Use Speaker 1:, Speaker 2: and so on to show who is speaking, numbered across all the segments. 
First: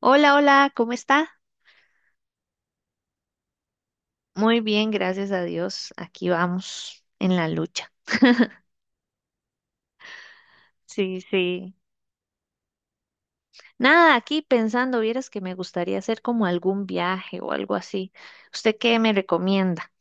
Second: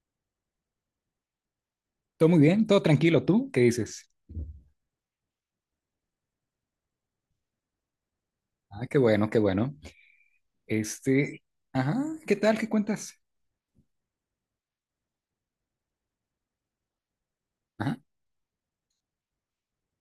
Speaker 1: Hola, hola, ¿cómo está?
Speaker 2: Todo muy bien, todo tranquilo. ¿Tú qué dices?
Speaker 1: Muy bien, gracias a Dios. Aquí vamos en la lucha.
Speaker 2: Ah, qué bueno, qué bueno.
Speaker 1: Sí,
Speaker 2: Este,
Speaker 1: sí.
Speaker 2: ajá, ¿qué tal? ¿Qué cuentas?
Speaker 1: Nada, aquí pensando, vieras que me gustaría hacer como algún viaje o algo
Speaker 2: Ajá.
Speaker 1: así. ¿Usted qué me recomienda?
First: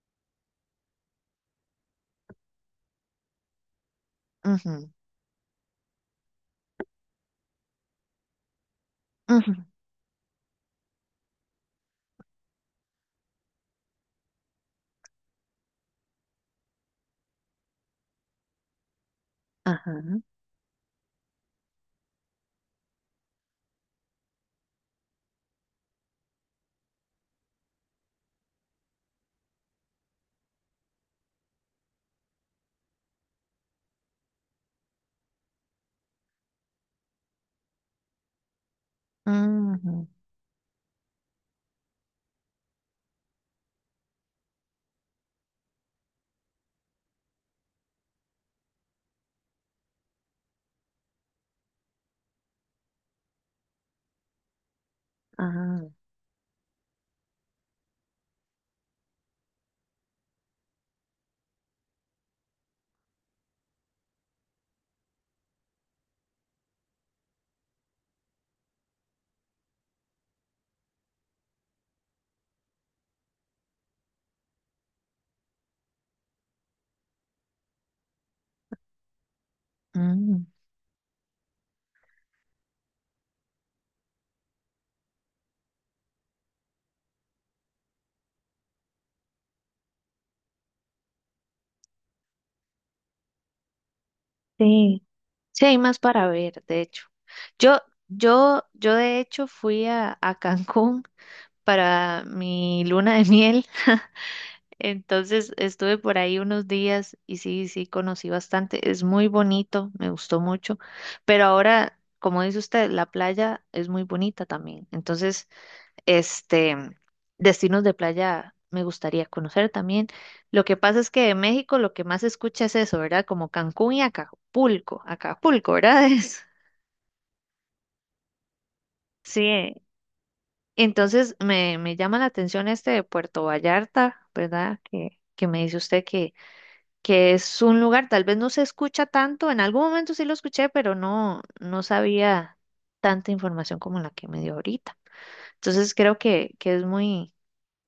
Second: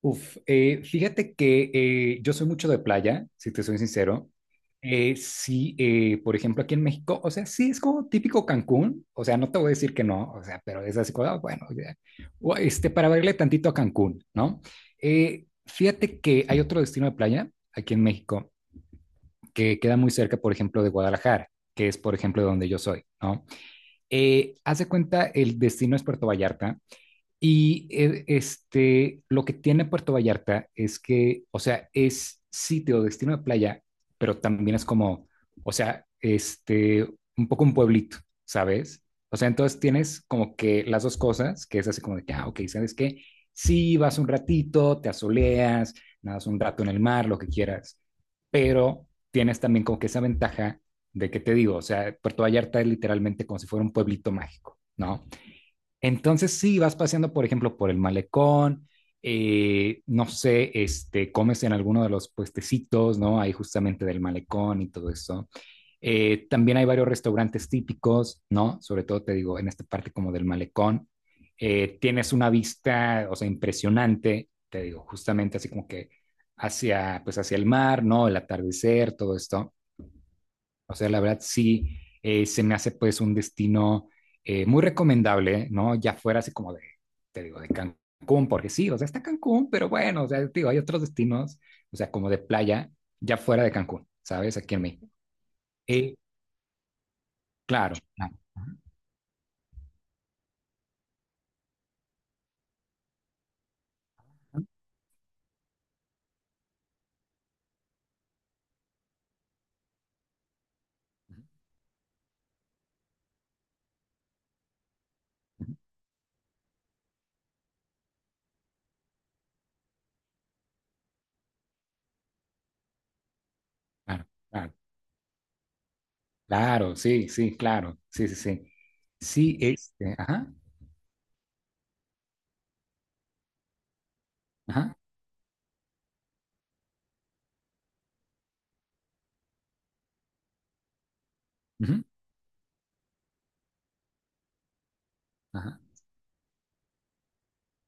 Speaker 2: Uf, fíjate que yo soy mucho de playa, si te soy sincero.
Speaker 1: Ujú,
Speaker 2: Sí, por ejemplo, aquí en México, o sea, sí es como típico Cancún, o sea, no te voy
Speaker 1: ujú,
Speaker 2: a decir que no, o sea, pero es así como, ah, bueno, ya, o, para verle tantito a Cancún, ¿no? Fíjate que hay otro destino de playa aquí en México que queda
Speaker 1: ajá,
Speaker 2: muy cerca, por ejemplo, de Guadalajara, que es, por ejemplo, de donde yo soy, ¿no? Haz de cuenta, el destino es Puerto Vallarta y lo que tiene Puerto Vallarta es que, o sea, es sitio, destino de playa, pero también es como, o sea, un poco un pueblito, ¿sabes? O sea, entonces
Speaker 1: ujú,
Speaker 2: tienes como que las dos cosas, que es así como de que, ah, ok, ¿sabes qué? Sí, vas un ratito, te asoleas, nadas un rato en el mar, lo que quieras, pero tienes también como que esa ventaja de que te digo, o sea, Puerto Vallarta es literalmente como si fuera un pueblito mágico, ¿no?
Speaker 1: ajá,
Speaker 2: Entonces sí, vas paseando, por ejemplo, por el malecón, no sé, comes en alguno de los puestecitos, ¿no? Ahí justamente del malecón y todo eso. También hay varios restaurantes típicos, ¿no? Sobre todo te digo, en esta parte como del malecón. Tienes una vista, o sea, impresionante, te digo, justamente así como que hacia, pues hacia el mar, ¿no? El atardecer, todo esto.
Speaker 1: mm,
Speaker 2: O sea, la verdad sí, se me hace pues un destino muy recomendable, ¿no? Ya fuera así como de, te digo, de Cancún, porque sí, o sea, está Cancún, pero bueno, o sea, te digo, hay otros destinos, o sea, como de playa, ya fuera de Cancún, ¿sabes? Aquí en
Speaker 1: sí.
Speaker 2: México.
Speaker 1: Sí, hay más
Speaker 2: Eh,
Speaker 1: para ver, de hecho. Yo,
Speaker 2: claro, claro.
Speaker 1: yo de hecho fui a Cancún para mi luna de miel. Entonces estuve por ahí unos días y sí, sí, conocí bastante. Es muy bonito, me gustó mucho. Pero ahora, como dice usted, la playa es muy bonita también. Entonces, este, destinos de playa me gustaría conocer también. Lo que pasa es que de México lo que más se escucha es eso, ¿verdad? Como Cancún y
Speaker 2: Claro, claro,
Speaker 1: Acapulco. Acapulco, ¿verdad? Es-
Speaker 2: claro, sí, sí, claro, sí, sí, sí. Sí,
Speaker 1: sí.
Speaker 2: ajá,
Speaker 1: Entonces me llama la atención este de Puerto Vallarta, ¿verdad?
Speaker 2: ajá,
Speaker 1: Que me dice usted que es un lugar, tal vez no se escucha tanto, en algún momento sí lo escuché, pero no, no
Speaker 2: ujú,
Speaker 1: sabía tanta información como la que me dio ahorita.
Speaker 2: ajá,
Speaker 1: Entonces creo que es muy,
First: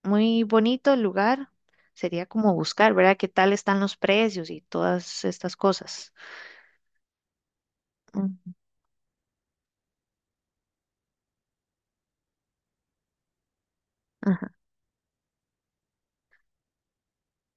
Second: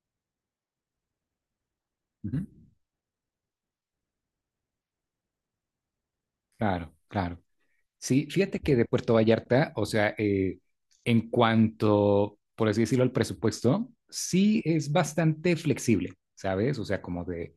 Speaker 1: muy bonito el lugar. Sería
Speaker 2: ujú,
Speaker 1: como buscar, ¿verdad? ¿Qué tal están los precios y todas estas cosas?
Speaker 2: claro, claro. Sí,
Speaker 1: Ujú,
Speaker 2: fíjate que de Puerto Vallarta, o sea, en cuanto, por así decirlo, al presupuesto,
Speaker 1: ajá,
Speaker 2: sí es bastante flexible, ¿sabes? O sea, como de,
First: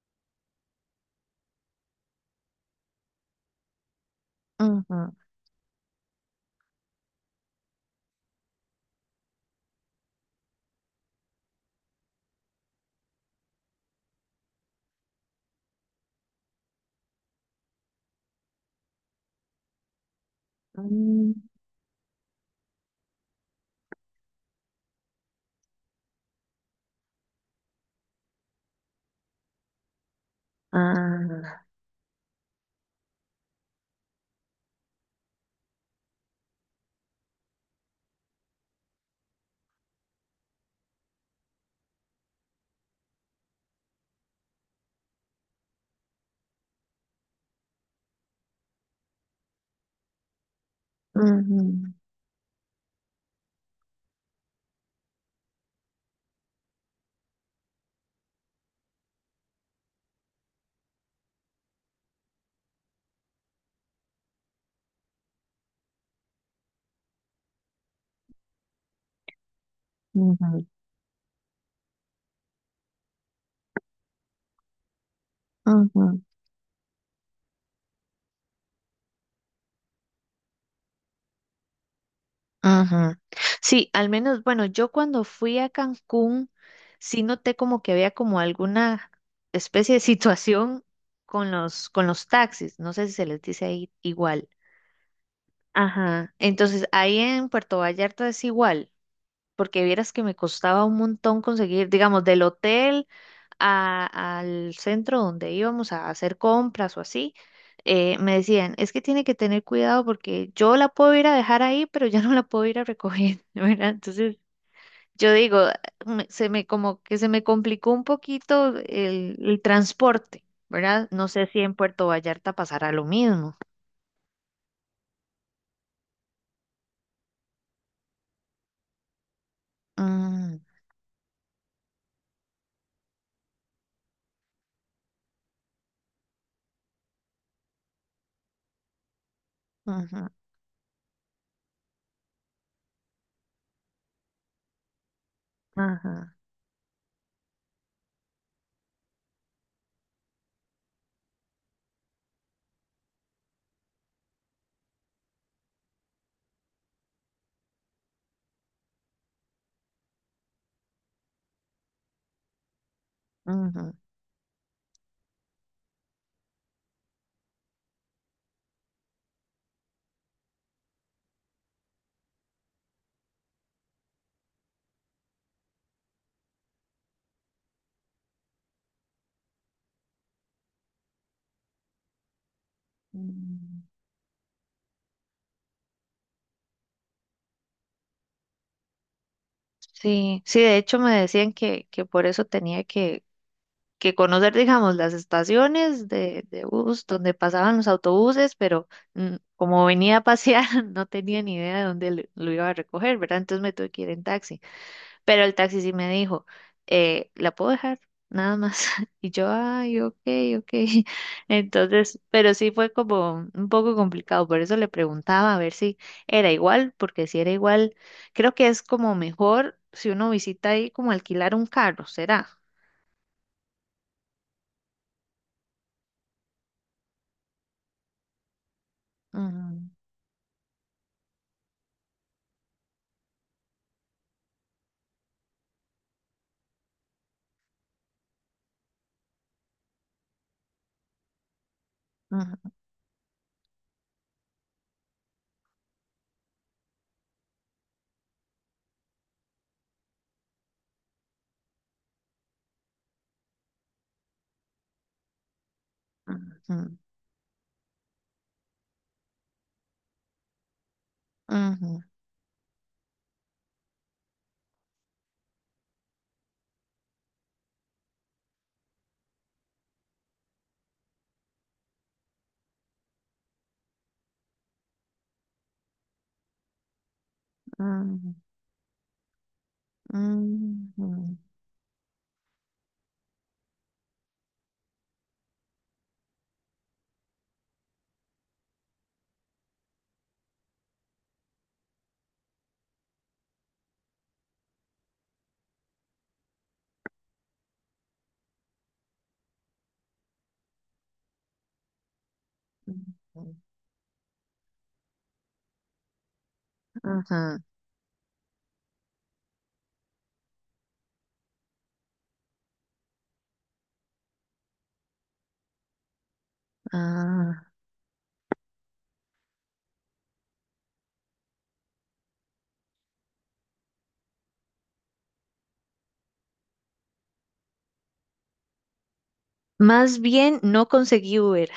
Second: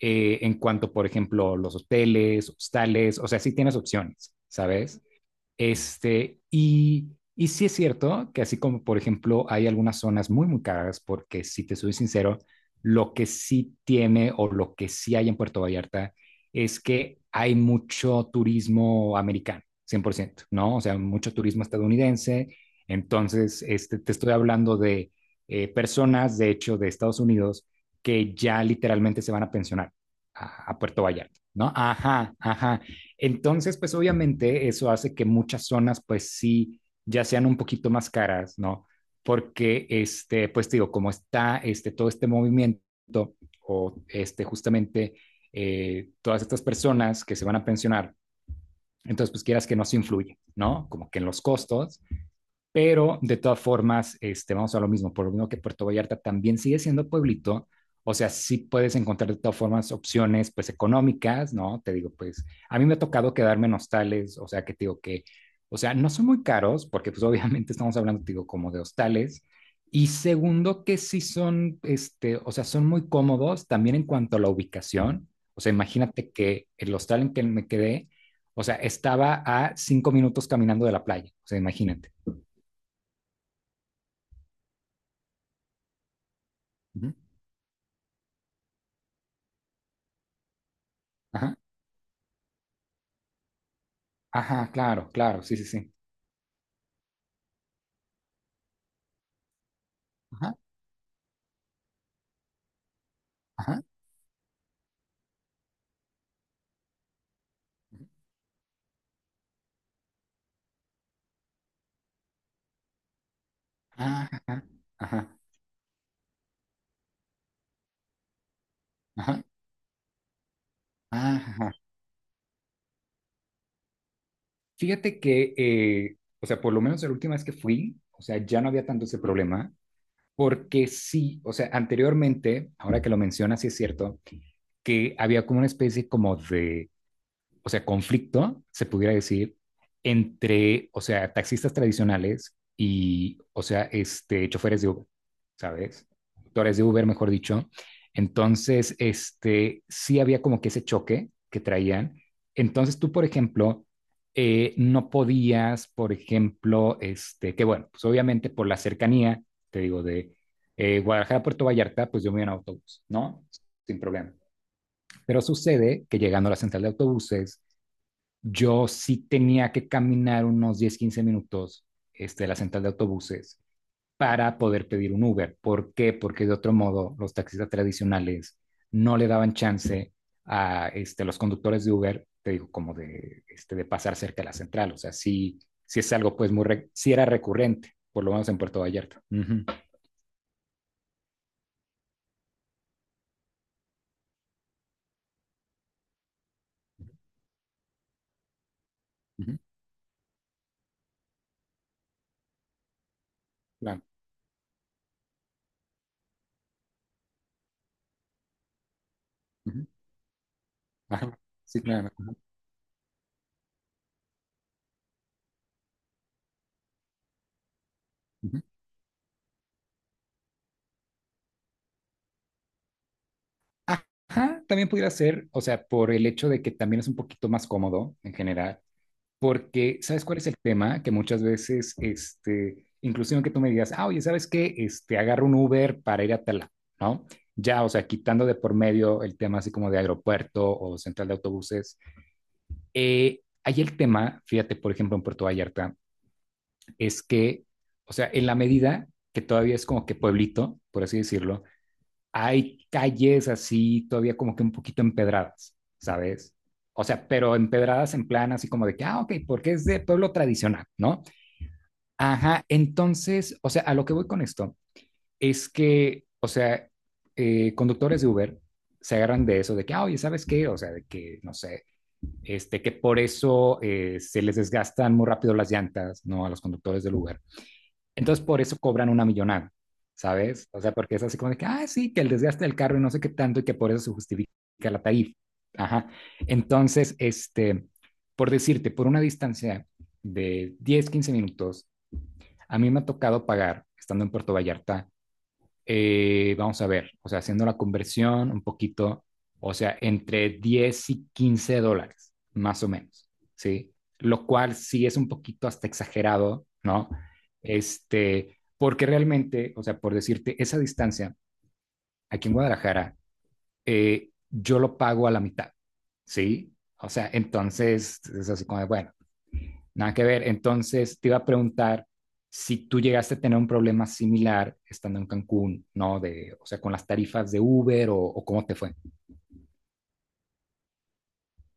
Speaker 2: en cuanto, por ejemplo, los hoteles, hostales, o sea, sí tienes opciones, ¿sabes?
Speaker 1: ujú,
Speaker 2: Este, y, y sí es cierto que así como, por ejemplo, hay algunas zonas muy, muy caras, porque si te soy sincero, lo que sí tiene o lo que sí hay en Puerto Vallarta es que hay mucho turismo americano, cien por ciento, ¿no? O sea,
Speaker 1: mm,
Speaker 2: mucho turismo estadounidense. Entonces, te estoy hablando de personas, de hecho, de Estados Unidos, que ya literalmente se van a pensionar a Puerto Vallarta,
Speaker 1: ah,
Speaker 2: ¿no? Ajá, ajá. Entonces, pues obviamente eso hace que muchas zonas, pues sí, ya sean un poquito más caras, ¿no? Porque, pues digo, como está todo este movimiento o justamente todas estas personas que se van a pensionar, entonces, pues quieras que no se influye, ¿no? Como que en los
Speaker 1: ujú,
Speaker 2: costos, pero de todas formas, vamos a lo mismo, por lo mismo que Puerto Vallarta también sigue siendo pueblito, o sea, sí puedes encontrar de todas formas opciones pues económicas, ¿no? Te digo, pues a mí me ha tocado quedarme en hostales, o sea, que te digo que, o sea, no son muy caros, porque pues obviamente estamos hablando, te digo, como de hostales. Y
Speaker 1: ujú,
Speaker 2: segundo, que sí son, o sea, son muy cómodos también en cuanto a la ubicación. O sea,
Speaker 1: ujú,
Speaker 2: imagínate que el hostal en que me quedé, o sea, estaba a 5 minutos caminando de la playa, o sea, imagínate.
Speaker 1: ujú. Sí, al menos, bueno, yo cuando fui a Cancún,
Speaker 2: Ujú.
Speaker 1: sí noté como que había como alguna especie de situación con
Speaker 2: Ajá,
Speaker 1: con los taxis. No sé si se les dice ahí igual.
Speaker 2: ajá, claro, claro, sí, sí, sí.
Speaker 1: Ajá. Entonces, ahí en Puerto Vallarta es igual porque vieras que me
Speaker 2: Ajá,
Speaker 1: costaba un montón conseguir, digamos, del hotel
Speaker 2: ajá,
Speaker 1: al centro donde íbamos a hacer compras o así, me decían, es que tiene que tener cuidado porque yo la puedo ir a dejar ahí, pero ya no la puedo ir a recoger, ¿verdad? Entonces,
Speaker 2: ajá,
Speaker 1: yo
Speaker 2: ajá,
Speaker 1: digo, se me como que se me complicó un poquito
Speaker 2: ajá,
Speaker 1: el transporte, ¿verdad? No sé
Speaker 2: ajá,
Speaker 1: si
Speaker 2: ajá.
Speaker 1: en Puerto Vallarta pasará lo mismo.
Speaker 2: Fíjate que, o sea, por lo menos la última vez que fui, o sea, ya no había tanto ese problema,
Speaker 1: Mm,
Speaker 2: porque sí, o sea, anteriormente, ahora que lo mencionas, sí es cierto, que había como una especie como de, o sea, conflicto, se pudiera decir,
Speaker 1: ujú,
Speaker 2: entre, o sea, taxistas tradicionales y, o sea, choferes de Uber, ¿sabes?
Speaker 1: ajá,
Speaker 2: Conductores de Uber, mejor dicho. Entonces, sí había como que ese choque que traían. Entonces, tú, por ejemplo, no podías, por ejemplo, que bueno, pues obviamente por la cercanía, te digo, de Guadalajara a Puerto Vallarta, pues yo me iba en autobús, ¿no?
Speaker 1: ujú,
Speaker 2: Sin problema. Pero sucede que llegando a la central de autobuses, yo sí tenía que caminar unos 10 15 minutos, de la central de autobuses para poder pedir un Uber. ¿Por qué? Porque de otro modo los taxistas tradicionales no le daban chance a los conductores de Uber, te digo, como de, este,
Speaker 1: mm.
Speaker 2: de pasar cerca de la central. O sea, sí, sí es algo, pues, muy, re sí era recurrente, por lo menos en Puerto Vallarta. Uh -huh,
Speaker 1: Sí, sí, de hecho me decían que por eso tenía que conocer, digamos, las estaciones de bus donde pasaban los autobuses, pero mm,
Speaker 2: uh -huh,
Speaker 1: como venía a pasear, no tenía ni idea de dónde lo iba a recoger, ¿verdad? Entonces me tuve que
Speaker 2: claro,
Speaker 1: ir en taxi. Pero el taxi sí me dijo, ¿la puedo dejar? Nada más. Y yo,
Speaker 2: uh -huh,
Speaker 1: ay, ok, ok.
Speaker 2: ajá, sí, claro.
Speaker 1: Entonces,
Speaker 2: Ujú,
Speaker 1: pero sí fue como un poco complicado, por eso le preguntaba a ver si era igual, porque si era igual, creo
Speaker 2: ujú.
Speaker 1: que es como mejor si uno visita ahí como alquilar un carro, ¿será?
Speaker 2: Ajá, también pudiera ser, o sea, por el hecho de que también es un poquito más cómodo en general.
Speaker 1: Ujú,
Speaker 2: Porque, ¿sabes cuál es el tema? Que muchas veces, inclusive que tú me digas, ah, oye, ¿sabes qué? Agarro un Uber para ir a tal, lado", ¿no? Ya, o sea, quitando de por medio el tema así como de aeropuerto o central de autobuses.
Speaker 1: ujú,
Speaker 2: Ahí el tema, fíjate, por ejemplo, en Puerto Vallarta, es que, o sea, en la medida que todavía es como que pueblito, por así decirlo, hay calles así todavía como que un poquito empedradas, ¿sabes?
Speaker 1: ujú,
Speaker 2: O sea, pero empedradas en plan así como de que, ah, ok, porque es de pueblo tradicional, ¿no?
Speaker 1: ujú,
Speaker 2: Ajá, entonces, o sea, a lo que voy con esto es que, o sea, conductores de Uber se agarran de eso, de que, ah, oye, ¿sabes qué? O sea, de que, no sé, que por eso se les desgastan muy rápido las llantas, ¿no? A los conductores del Uber,
Speaker 1: ujú,
Speaker 2: entonces, por eso cobran una millonada, ¿sabes?
Speaker 1: ujú,
Speaker 2: O sea, porque es
Speaker 1: ujú,
Speaker 2: así como de que, ah, sí, que el desgaste del carro y no sé qué tanto y que por eso se justifica la tarifa. Ajá. Entonces, por decirte, por una distancia de 10 15 minutos, a mí me ha tocado pagar, estando en Puerto Vallarta, vamos a ver, o sea, haciendo la conversión un poquito, o sea, entre $10 y $15, más o menos,
Speaker 1: ujú.
Speaker 2: ¿sí? Lo cual sí es un poquito hasta exagerado, ¿no?
Speaker 1: Ajá,
Speaker 2: Porque realmente, o sea, por decirte, esa distancia aquí en Guadalajara, yo lo pago a la mitad, ¿sí? O sea,
Speaker 1: ah,
Speaker 2: entonces es así como, de, bueno, nada que ver. Entonces, te iba a preguntar si tú llegaste a tener un problema similar estando en Cancún, ¿no? De, o sea, con las tarifas de Uber o cómo te fue
Speaker 1: más bien no conseguí Uber.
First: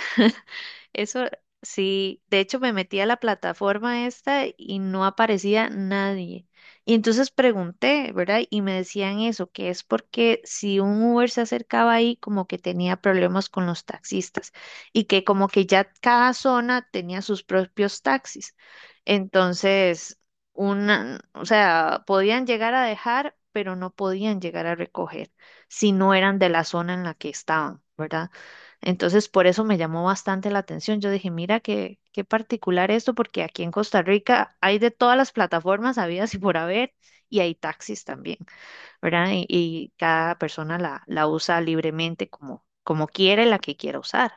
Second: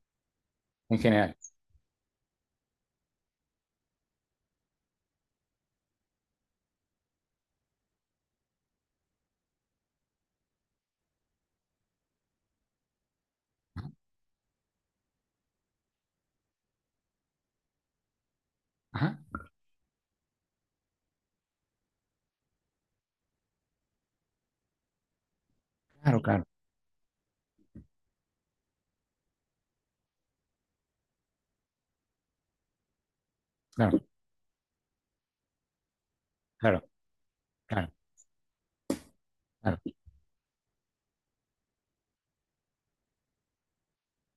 Speaker 2: en
Speaker 1: Eso
Speaker 2: general.
Speaker 1: sí, de hecho me metí a la plataforma esta y no aparecía nadie. Y entonces pregunté, ¿verdad? Y me decían eso, que es porque si un Uber se acercaba ahí, como que tenía problemas con los taxistas y que como que ya cada zona tenía sus propios taxis.
Speaker 2: Ajá,
Speaker 1: Entonces, una, o sea, podían llegar a dejar, pero no podían llegar a recoger si no
Speaker 2: claro,
Speaker 1: eran
Speaker 2: claro,
Speaker 1: de la zona en la que estaban, ¿verdad? Entonces, por eso me llamó bastante la atención. Yo dije, mira, qué, qué particular esto, porque aquí en
Speaker 2: claro,
Speaker 1: Costa Rica hay de todas las plataformas habidas y por
Speaker 2: claro,
Speaker 1: haber, y hay
Speaker 2: claro,
Speaker 1: taxis también, ¿verdad? Y,
Speaker 2: claro.
Speaker 1: y cada persona la usa libremente como, como quiere, la que quiera usar.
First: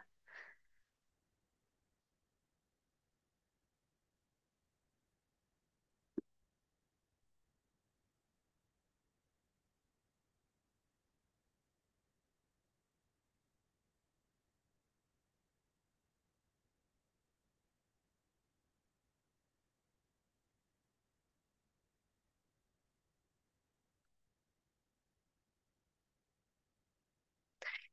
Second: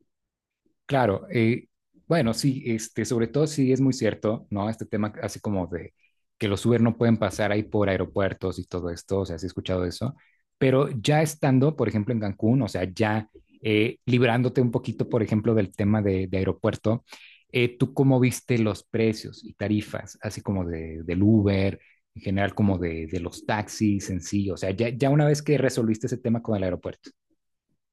Speaker 2: Claro, bueno, sí, sobre todo sí es muy cierto, ¿no? Este tema así como de que los Uber no pueden pasar ahí por aeropuertos y todo esto, o sea, sí he escuchado eso, pero ya estando, por ejemplo, en Cancún, o sea, ya librándote un poquito, por ejemplo, del tema de aeropuerto, ¿tú cómo viste los precios y tarifas, así como de, del Uber, en general como de los taxis en sí? O sea, ya, ya una vez que resolviste ese tema con el aeropuerto.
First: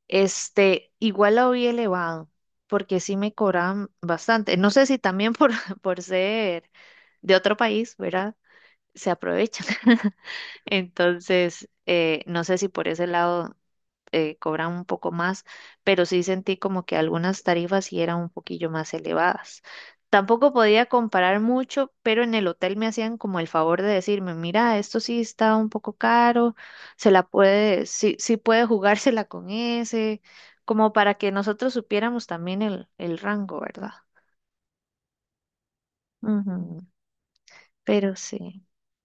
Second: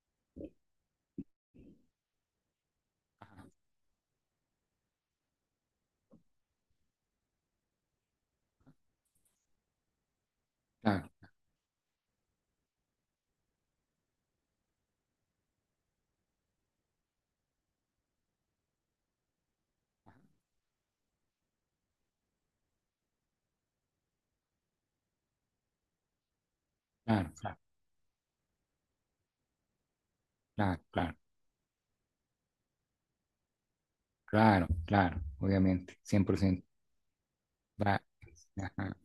Speaker 1: Este, igual lo vi elevado, porque sí me cobraban bastante. No sé si también por, por ser de otro país, ¿verdad? Se aprovechan.
Speaker 2: Claro,
Speaker 1: Entonces, no sé si por ese lado cobran un poco más, pero sí sentí como que algunas tarifas sí eran un poquillo más elevadas. Tampoco podía comparar mucho, pero en el hotel me hacían como el favor de decirme, mira, esto sí está un poco caro, se la
Speaker 2: claro, claro,
Speaker 1: puede, sí, sí puede jugársela con ese,
Speaker 2: claro,
Speaker 1: como para
Speaker 2: claro.
Speaker 1: que nosotros supiéramos también el rango, ¿verdad?
Speaker 2: Claro, claro, obviamente, 100%.
Speaker 1: Ujú,
Speaker 2: Va.
Speaker 1: pero sí,
Speaker 2: Ajá.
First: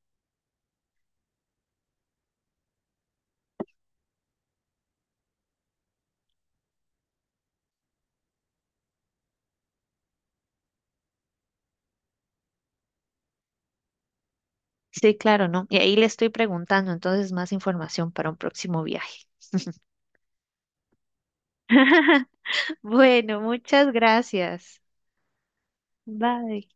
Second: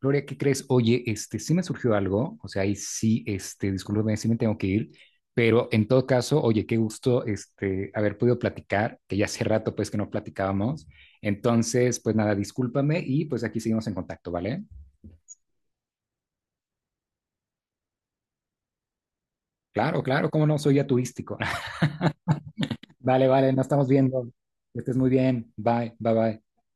Speaker 2: Gloria, ¿qué crees? Oye, sí me surgió algo, o sea, ahí sí, discúlpame, sí me tengo que ir, pero en todo caso, oye, qué gusto, haber podido platicar, que ya hace rato, pues, que no platicábamos. Entonces, pues nada, discúlpame y pues aquí seguimos en contacto, ¿vale?
Speaker 1: sí, claro, ¿no? Y ahí le estoy preguntando, entonces más información para un próximo viaje.
Speaker 2: Claro, claro, cómo no, soy ya turístico. Vale,
Speaker 1: Bueno,
Speaker 2: vale, nos estamos
Speaker 1: muchas
Speaker 2: viendo.
Speaker 1: gracias.
Speaker 2: Que estés muy bien. Bye, bye, bye.
Speaker 1: Bye.